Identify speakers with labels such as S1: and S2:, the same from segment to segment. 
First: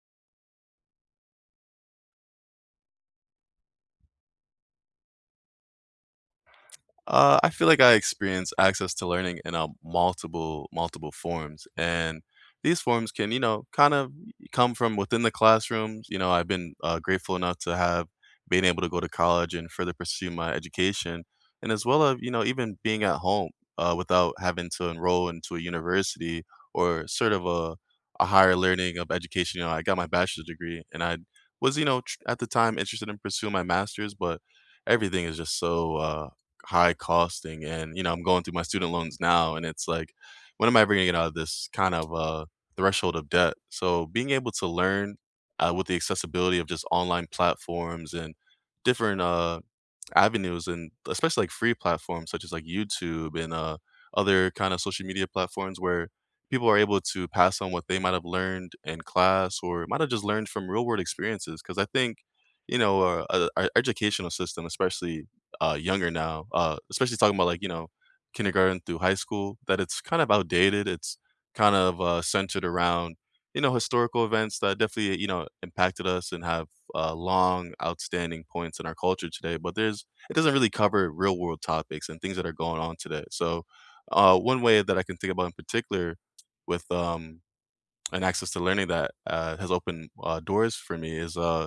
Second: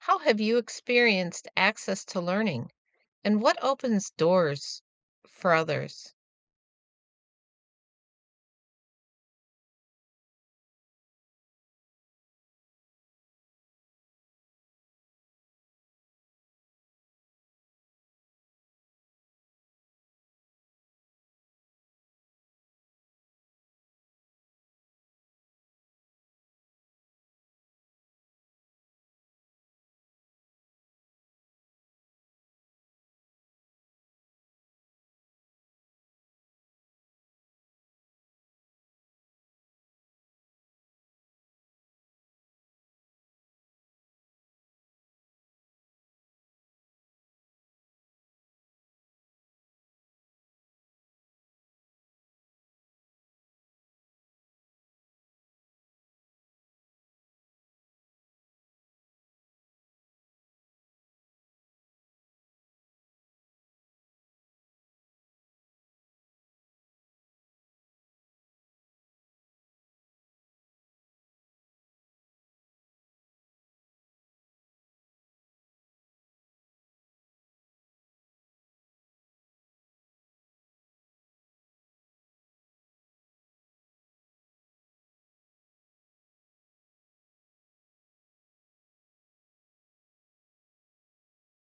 S1: How have you experienced access to learning and what opens doors for others?
S2: I feel like I experience access to learning in a multiple forms, and these forms can, you know, kind of come from within the classrooms. You know, I've been grateful enough to have been able to go to college and further pursue my education, and as well as you know, even being at home without having to enroll into a university or sort of a higher learning of education. You know, I got my bachelor's degree, and I was, you know, at the time interested in pursuing my master's, but everything is just so. High costing and, you know, I'm going through my student loans now and it's like, when am I ever gonna get out of this kind of threshold of debt? So being able to learn with the accessibility of just online platforms and different avenues and especially like free platforms such as like YouTube and other kind of social media platforms where people are able to pass on what they might have learned in class or might have just learned from real world experiences. Because I think, our educational system, especially younger now, especially talking about like, you know, kindergarten through high school, that it's kind of outdated. It's kind of centered around, you know, historical events that definitely, you know, impacted us and have long outstanding points in our culture today. But there's it doesn't really cover real world topics and things that are going on today. So, one way that I can think about in particular with an access to learning that has opened doors for me is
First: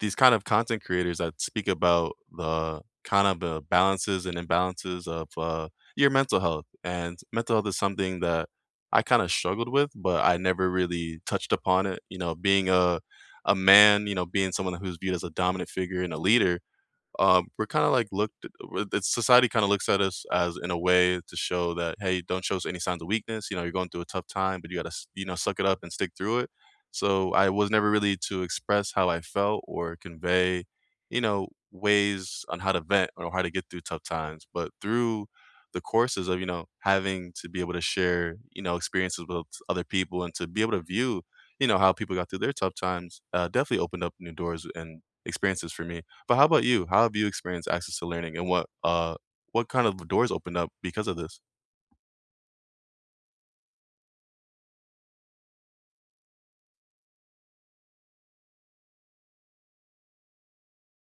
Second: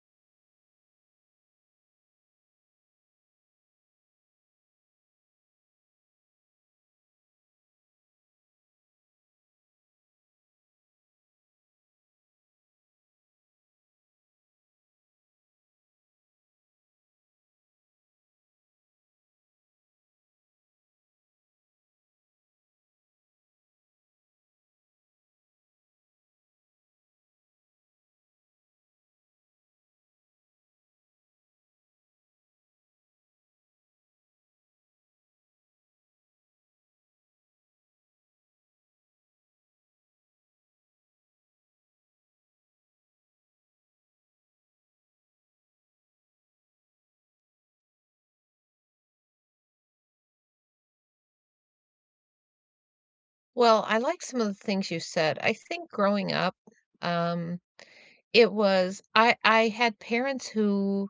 S2: these kind of content creators that speak about the kind of the balances and imbalances of your mental health. And mental health is something that I kind of struggled with, but I never really touched upon it. You know, being a man, you know, being someone who's viewed as a dominant figure and a leader, we're kind of like it's society kind of looks at us as in a way to show that hey, don't show us any signs of weakness. You know, you're going through a tough time, but you gotta you know, suck it up and stick through it. So I was never really to express how I felt or convey, you know, ways on how to vent or how to get through tough times, but through the courses of, you know, having to be able to share, you know, experiences with other people and to be able to view, you know, how people got through their tough times definitely opened up new doors and experiences for me. But how about you? How have you experienced access to learning, and what kind of doors opened up because of this?
S1: Well, I like some of the things you said. I think growing up, um, it was I had parents who,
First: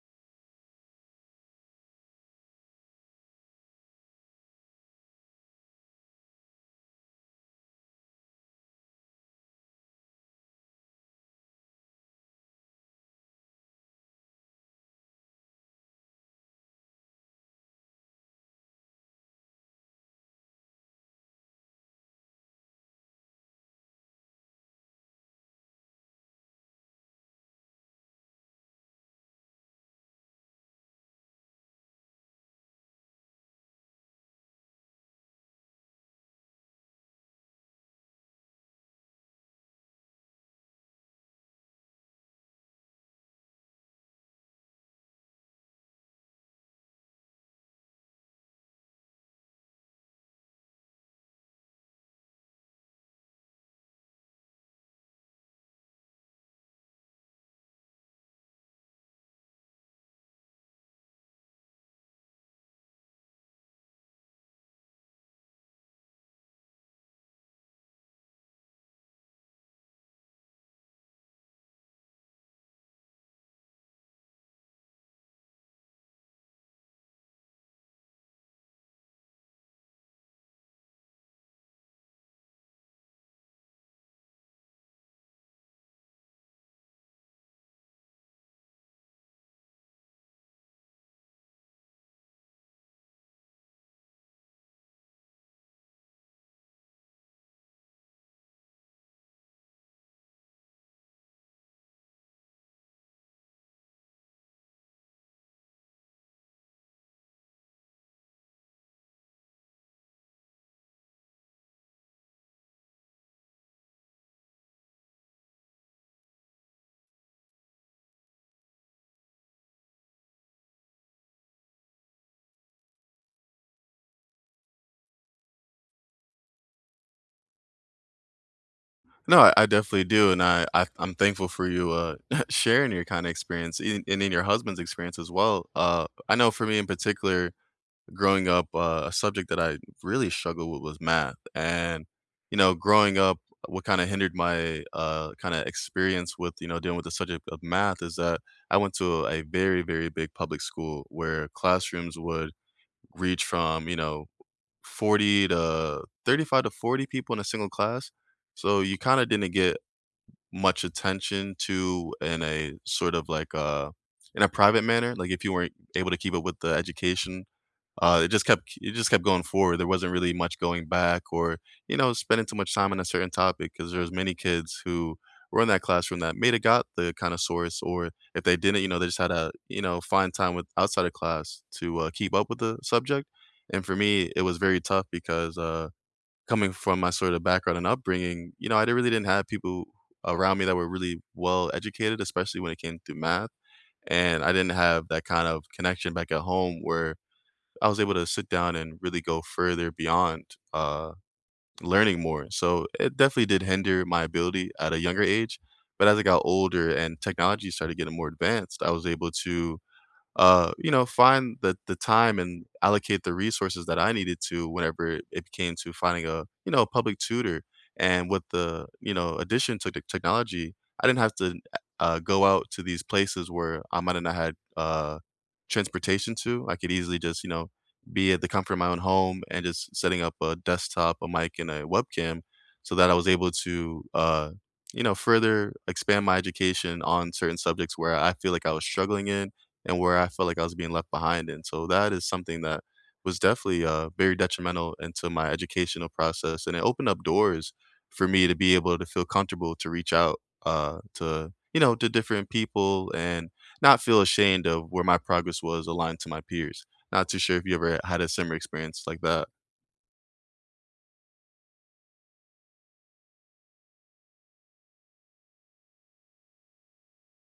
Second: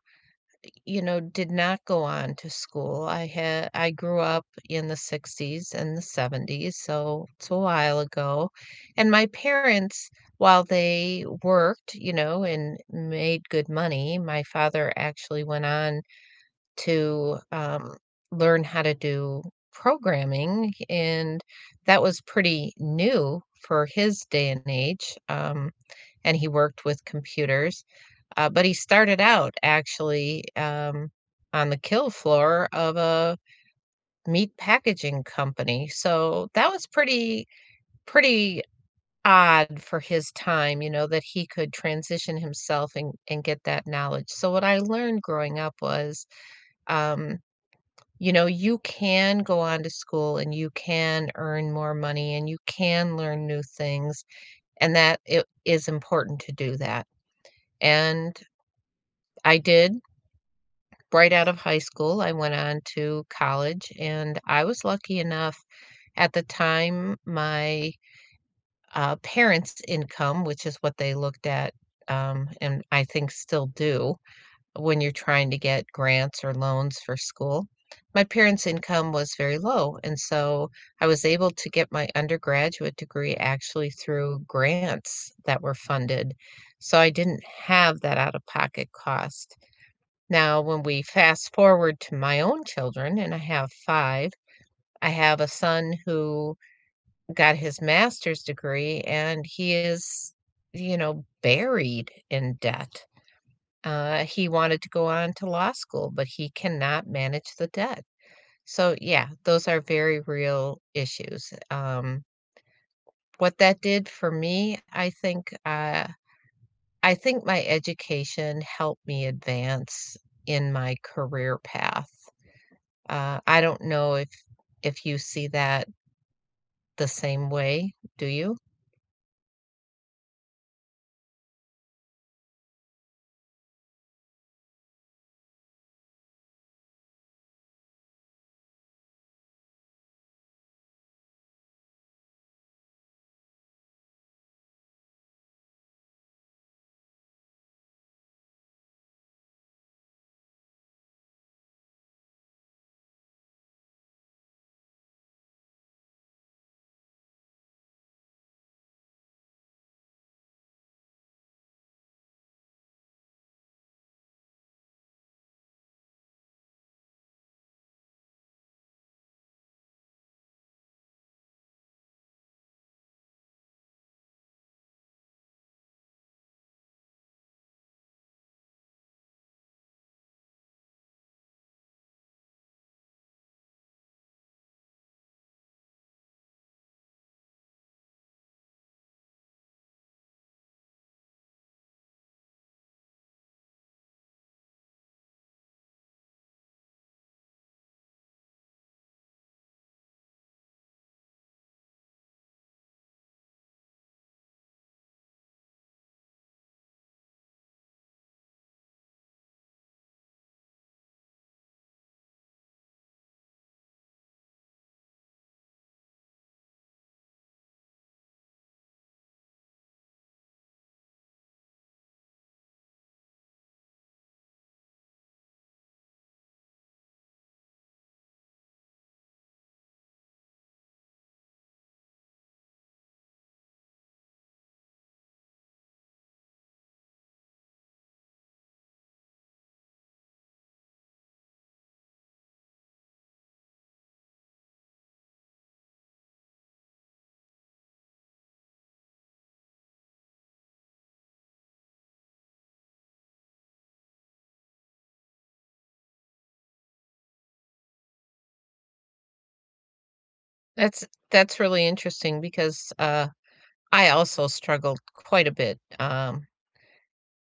S1: you know, did not go on to school. I grew up in the 60s and the 70s, so it's a while ago. And my parents, while they worked, you know, and made good money, my father actually went on to learn how to do programming, and that was pretty new for his day and age. And he worked with computers, but he started out actually on the kill floor of a meat packaging company. So that was pretty odd for his time, you know, that he could transition himself and get that knowledge. So what I learned growing up was um, you know, you can go on to school and you can earn more money and you can learn new things, and that it is important to do that. And I did right out of high school. I went on to college, and I was lucky enough at the time, my parents' income, which is what they looked at, and I think still do, when you're trying to get grants or loans for school. My parents' income was very low, and so I was able to get my undergraduate degree actually through grants that were funded. So I didn't have that out of pocket cost. Now, when we fast forward to my own children, and I have five, I have a son who got his master's degree and he is, you know, buried in debt. He wanted to go on to law school, but he cannot manage the debt. So, yeah, those are very real issues. What that did for me, I think my education helped me advance in my career path. I don't know if you see that the same way, do you?
S2: No, I definitely do, and I'm thankful for you sharing your kind of experience in, and in your husband's experience as well. I know for me in particular, growing up, a subject that I really struggled with was math, and you know, growing up, what kind of hindered my kind of experience with, you know, dealing with the subject of math is that I went to a very big public school where classrooms would reach from, you know, 40 to 35 to 40 people in a single class. So you kind of didn't get much attention to in a sort of like in a private manner. Like if you weren't able to keep up with the education, it just kept going forward. There wasn't really much going back or, you know, spending too much time on a certain topic because there was many kids who were in that classroom that may have got the kind of source, or if they didn't, you know, they just had to, you know, find time with outside of class to keep up with the subject. And for me, it was very tough because coming from my sort of background and upbringing, you know, I really didn't have people around me that were really well educated, especially when it came to math. And I didn't have that kind of connection back at home where I was able to sit down and really go further beyond uh, learning more. So it definitely did hinder my ability at a younger age. But as I got older and technology started getting more advanced, I was able to you know, find the time and allocate the resources that I needed to whenever it came to finding a, you know, a public tutor. And with the, you know, addition to the technology, I didn't have to go out to these places where I might have not had transportation to. I could easily just, you know, be at the comfort of my own home and just setting up a desktop, a mic, and a webcam so that I was able to, you know, further expand my education on certain subjects where I feel like I was struggling in and where I felt like I was being left behind. And so that is something that was definitely very detrimental into my educational process, and it opened up doors for me to be able to feel comfortable to reach out to, you know, to different people and not feel ashamed of where my progress was aligned to my peers. Not too sure if you ever had a similar experience like that.
S1: That's really interesting because I also struggled quite a bit.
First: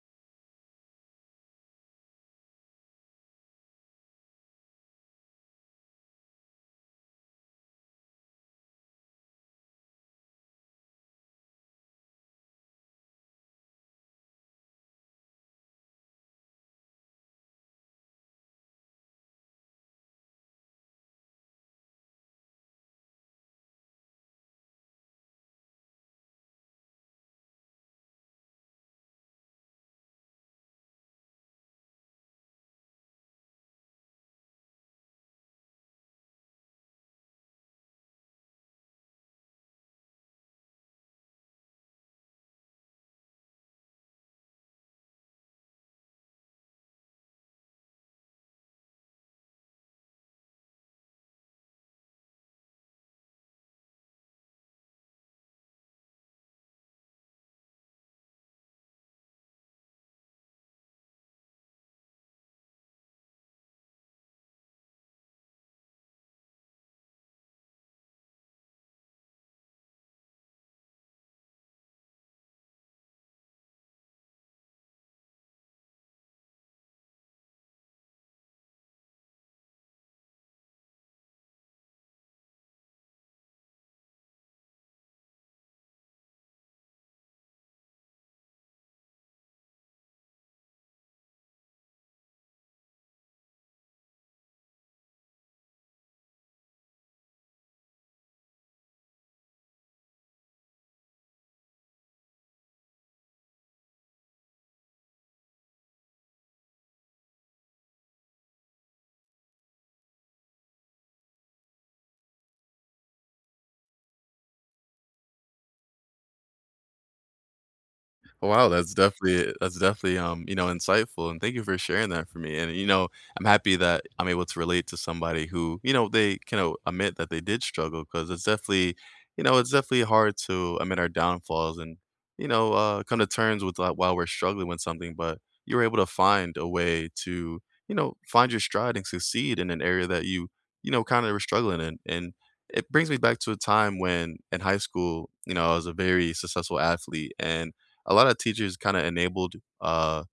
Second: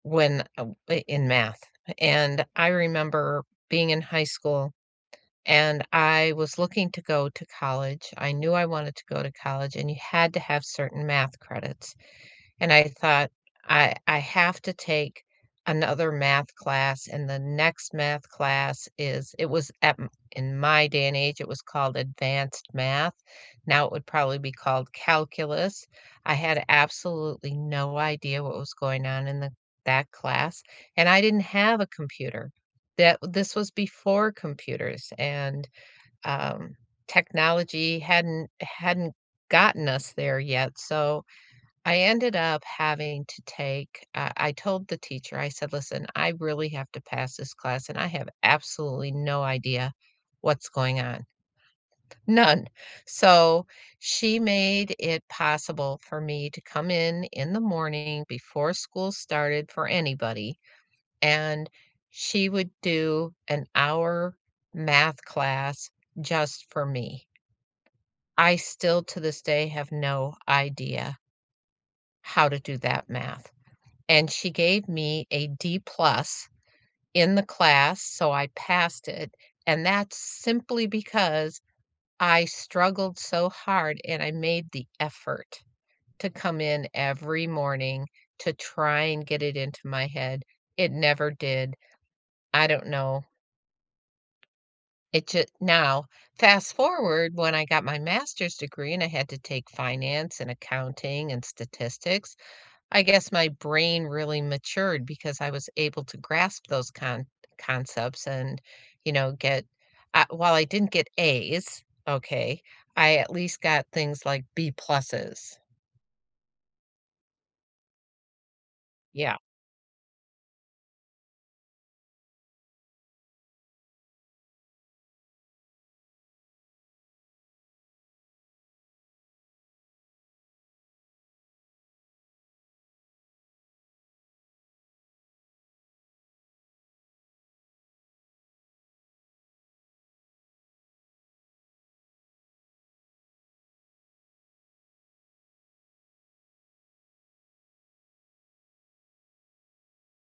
S1: When In math. And I remember being in high school and I was looking to go to college. I knew I wanted to go to college, and you had to have certain math credits. And I thought, I have to take another math class, and the next math class is it was at m in my day and age, it was called advanced math. Now it would probably be called calculus. I had absolutely no idea what was going on in the that class, and I didn't have a computer. That this was before computers, and, um, technology hadn't gotten us there yet, so I ended up having to take I told the teacher, I said, "Listen, I really have to pass this class, and I have absolutely no idea what's going on. None." So, she made it possible for me to come in the morning before school started for anybody, and she would do an hour math class just for me. I still, to this day, have no idea how to do that math, and she gave me a D plus in the class, so I passed it. And that's simply because I struggled so hard and I made the effort to come in every morning to try and get it into my head. It never did. I don't know. It just now, fast forward when I got my master's degree and I had to take finance and accounting and statistics, I guess my brain really matured because I was able to grasp those concepts and, you know, get while I didn't get A's, okay, I at least got things like B pluses.
S2: Oh, wow, that's
S1: Yeah,
S2: definitely that's definitely, um, you know, insightful, and thank you for sharing that for me, and, you know, I'm happy that I'm able to relate to somebody who, you know, they can o admit that they did struggle because it's definitely, you know, it's definitely hard to admit our downfalls and, you know, come to terms with, like, while we're struggling with something, but you were able to find a way to, you know, find your stride and succeed in an area that you know, kinda were struggling in, and it brings me back to a time when in high school, you know, I was a very successful athlete and a lot of teachers kind of enabled uh,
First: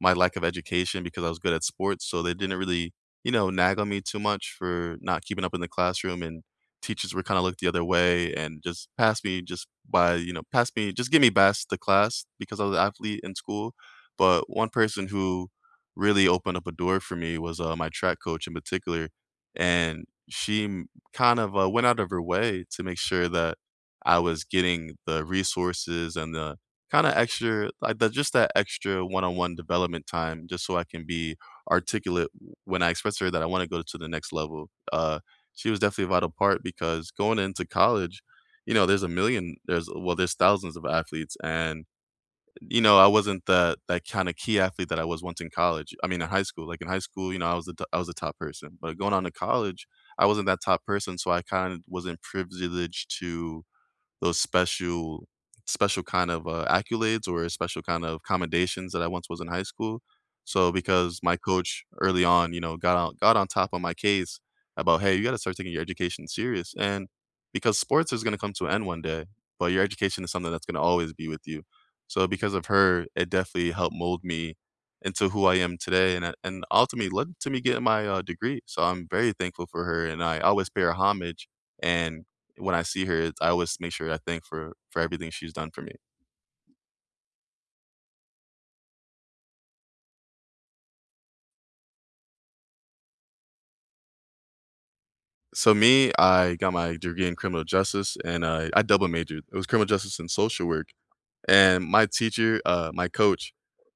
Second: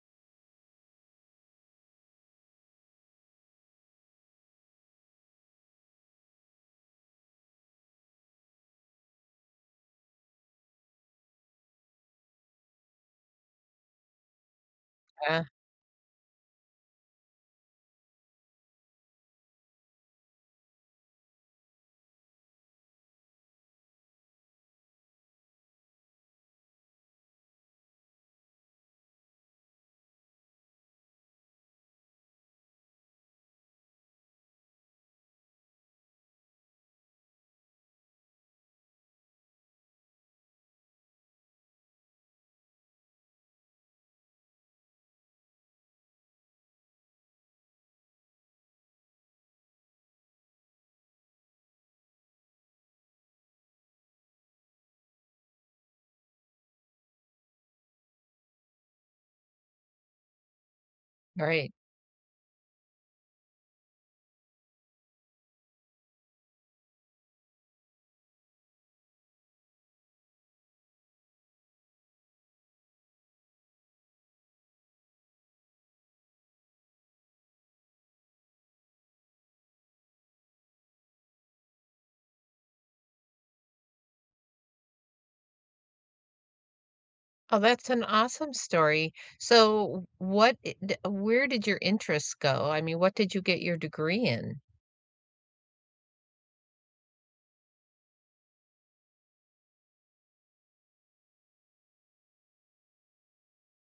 S2: my lack of education because I was good at sports, so they didn't really, you know, nag on me too much for not keeping up in the classroom, and teachers were kind of looked the other way and just passed me just by, you know, passed me, just give me best the class because I was an athlete in school. But one person
S1: uh,
S2: who really opened up a door for me was my track coach in particular, and she m- kind of went out of her way to make sure that I was getting the resources and the kinda extra, like, that just that extra one-on-one development time just so I can be articulate w when I express to her that I wanna go to the next level. She was definitely a vital part because going into college, you know, there's a million there's well, there's thousands of athletes, and, you know, I wasn't the that kinda key athlete that I was once in college, I mean, in high school. Like, in high school, you know, I was the top person, but going on to college, I wasn't that top person, so I kind of wasn't privileged to those special kind of, accolades or special kind of commendations that I once was in high school. So, because my
S1: right.
S2: coach early on, you know, got on top of my case about, "Hey, you gotta start taking your education serious," and because sports is gonna come to an end one day, but your education is something that's gonna always be with you. So, because of her, it definitely helped mold me into who I am today, and a and ultimately led to me getting my, degree. So, I'm very thankful for her, and I always pay her homage and when I see her, it's I always make sure I thank for everything she's done for me.
S1: Oh, that's an awesome story. So, what, where did your interests go? I mean, what did you get your degree in?
S2: So me, I got my degree in criminal justice and I double majored. It was criminal justice and social work. And my teacher, my coach,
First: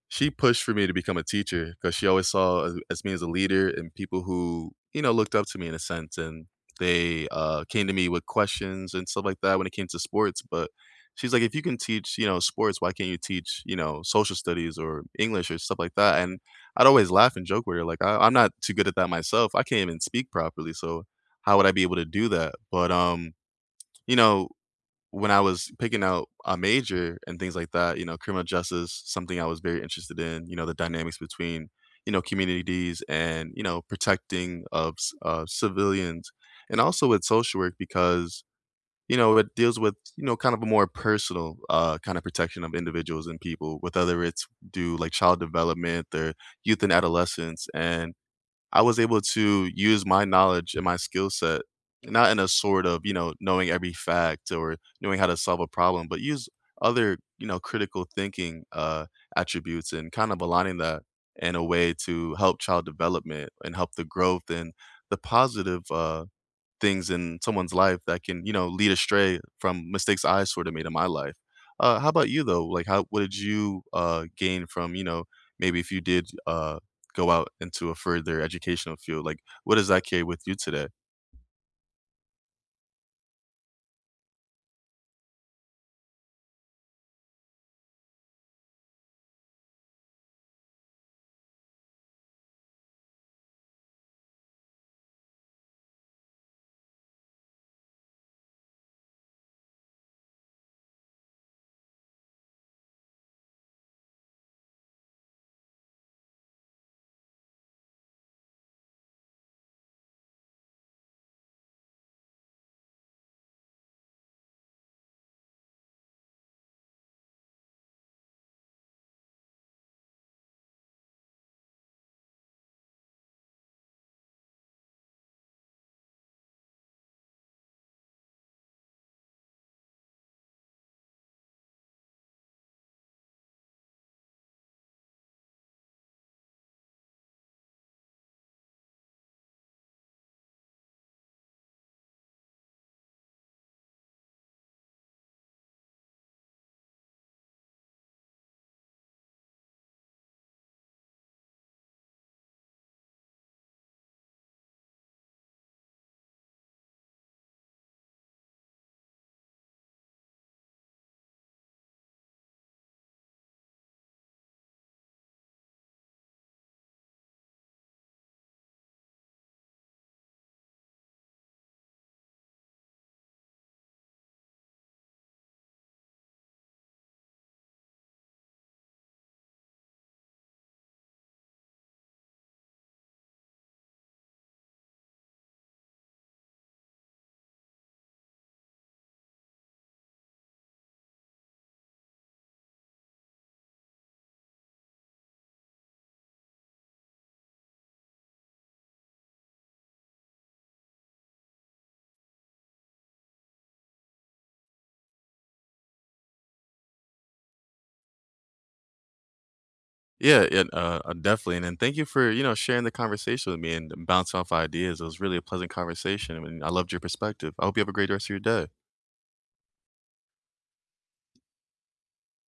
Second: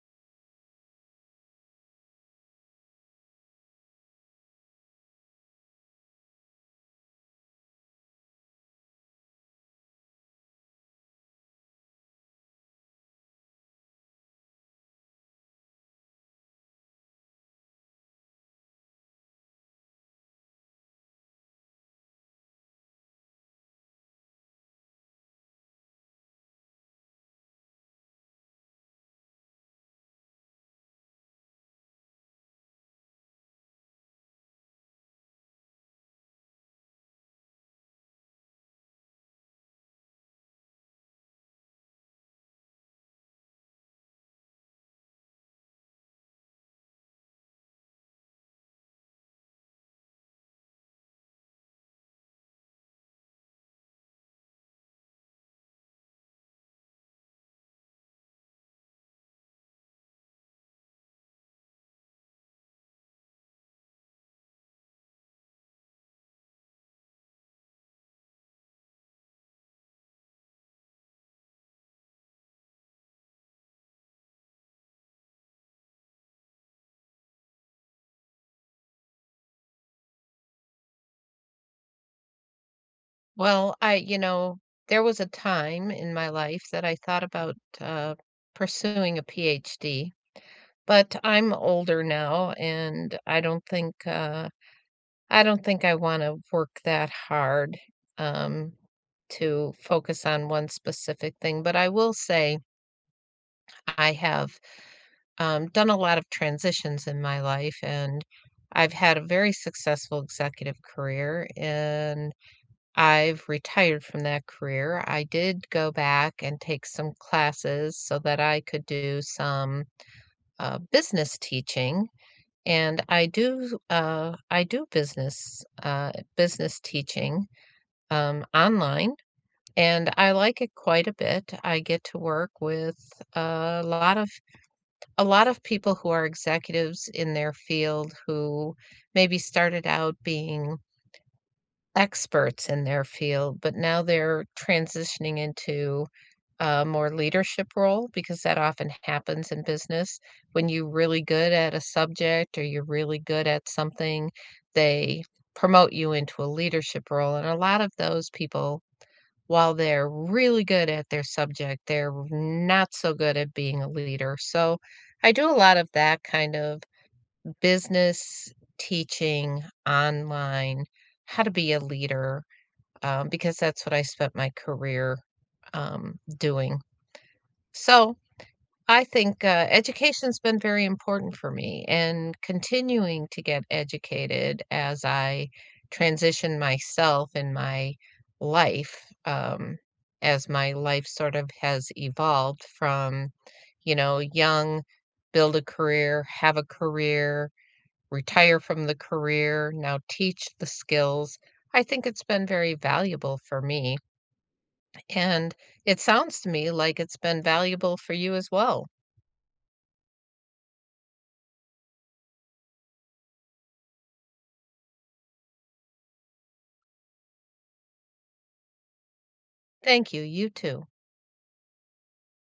S2: she pushed for me to become a teacher because she always saw as me as a leader and people who, you know, looked up to me in a sense. And they came to me with questions and stuff like that when it came to sports. But she's like, if you can teach, you know, sports, why can't you teach, you know, social studies or English or stuff like that? And I'd always laugh and joke with her, like, I'm not too good at that myself. I can't even speak properly. So how would I be able to do that? But, you know, when I was picking out a major and things like that, you know, criminal justice, something I was very interested in, you know, the dynamics between, you know, communities and, you know, protecting of civilians and also with social work because, you know, it deals with, you know, kind of a more personal kind of protection of individuals and people, whether it's do like child development or youth and adolescence. And I was able to use my knowledge and my skill set, not in a sort of, you know, knowing every fact or knowing how to solve a problem, but use other, you know, critical thinking attributes and kind of aligning that in a way to help child development and help the growth and the positive things in someone's life that can, you know, lead astray from mistakes I sort of made in my life. How about you though? Like, how what did you gain from, you know, maybe if you did go out into a further educational field? Like, what does that carry with you today?
S1: Well, I, you know, there was a time in my life that I thought about uh, pursuing a PhD. But I'm older now, and I don't think, I don't think I wanna work that hard, um, to focus on one specific thing, but I will say I have, done a lot of transitions in my life, and I've had a very successful executive career, and I've retired from that career. I did go back and take some classes so that I could do some, business teaching. And I do business teaching online, and I like it quite a bit. I get to work with a lot of a lot of people who are executives in their field who maybe started out being experts in their field, but now they're transitioning into a more leadership role because that often happens in business. When you're really good at a subject or you're really good at something, they promote you into a leadership role. And a lot of those people, while they're really good at their subject, they're not so good at being a leader. So I do a lot of that kind of business teaching online, how to be a leader, because that's what I spent my career doing. So I think, education's been very important for me and continuing to get educated as I transition myself in my life, um, as my life sort of has evolved from, you know, young, build a career, have a career, retire from the career, now teach the skills. I think it's been very valuable for me, and it sounds to me like it's been valuable for you as well.
S2: Yeah, and, definitely. And thank you for, you know, sharing the conversation with me and bouncing off ideas. It was really a pleasant conversation. I mean, I loved your perspective. I hope you have a great rest of your day.
S1: Thank you. You too.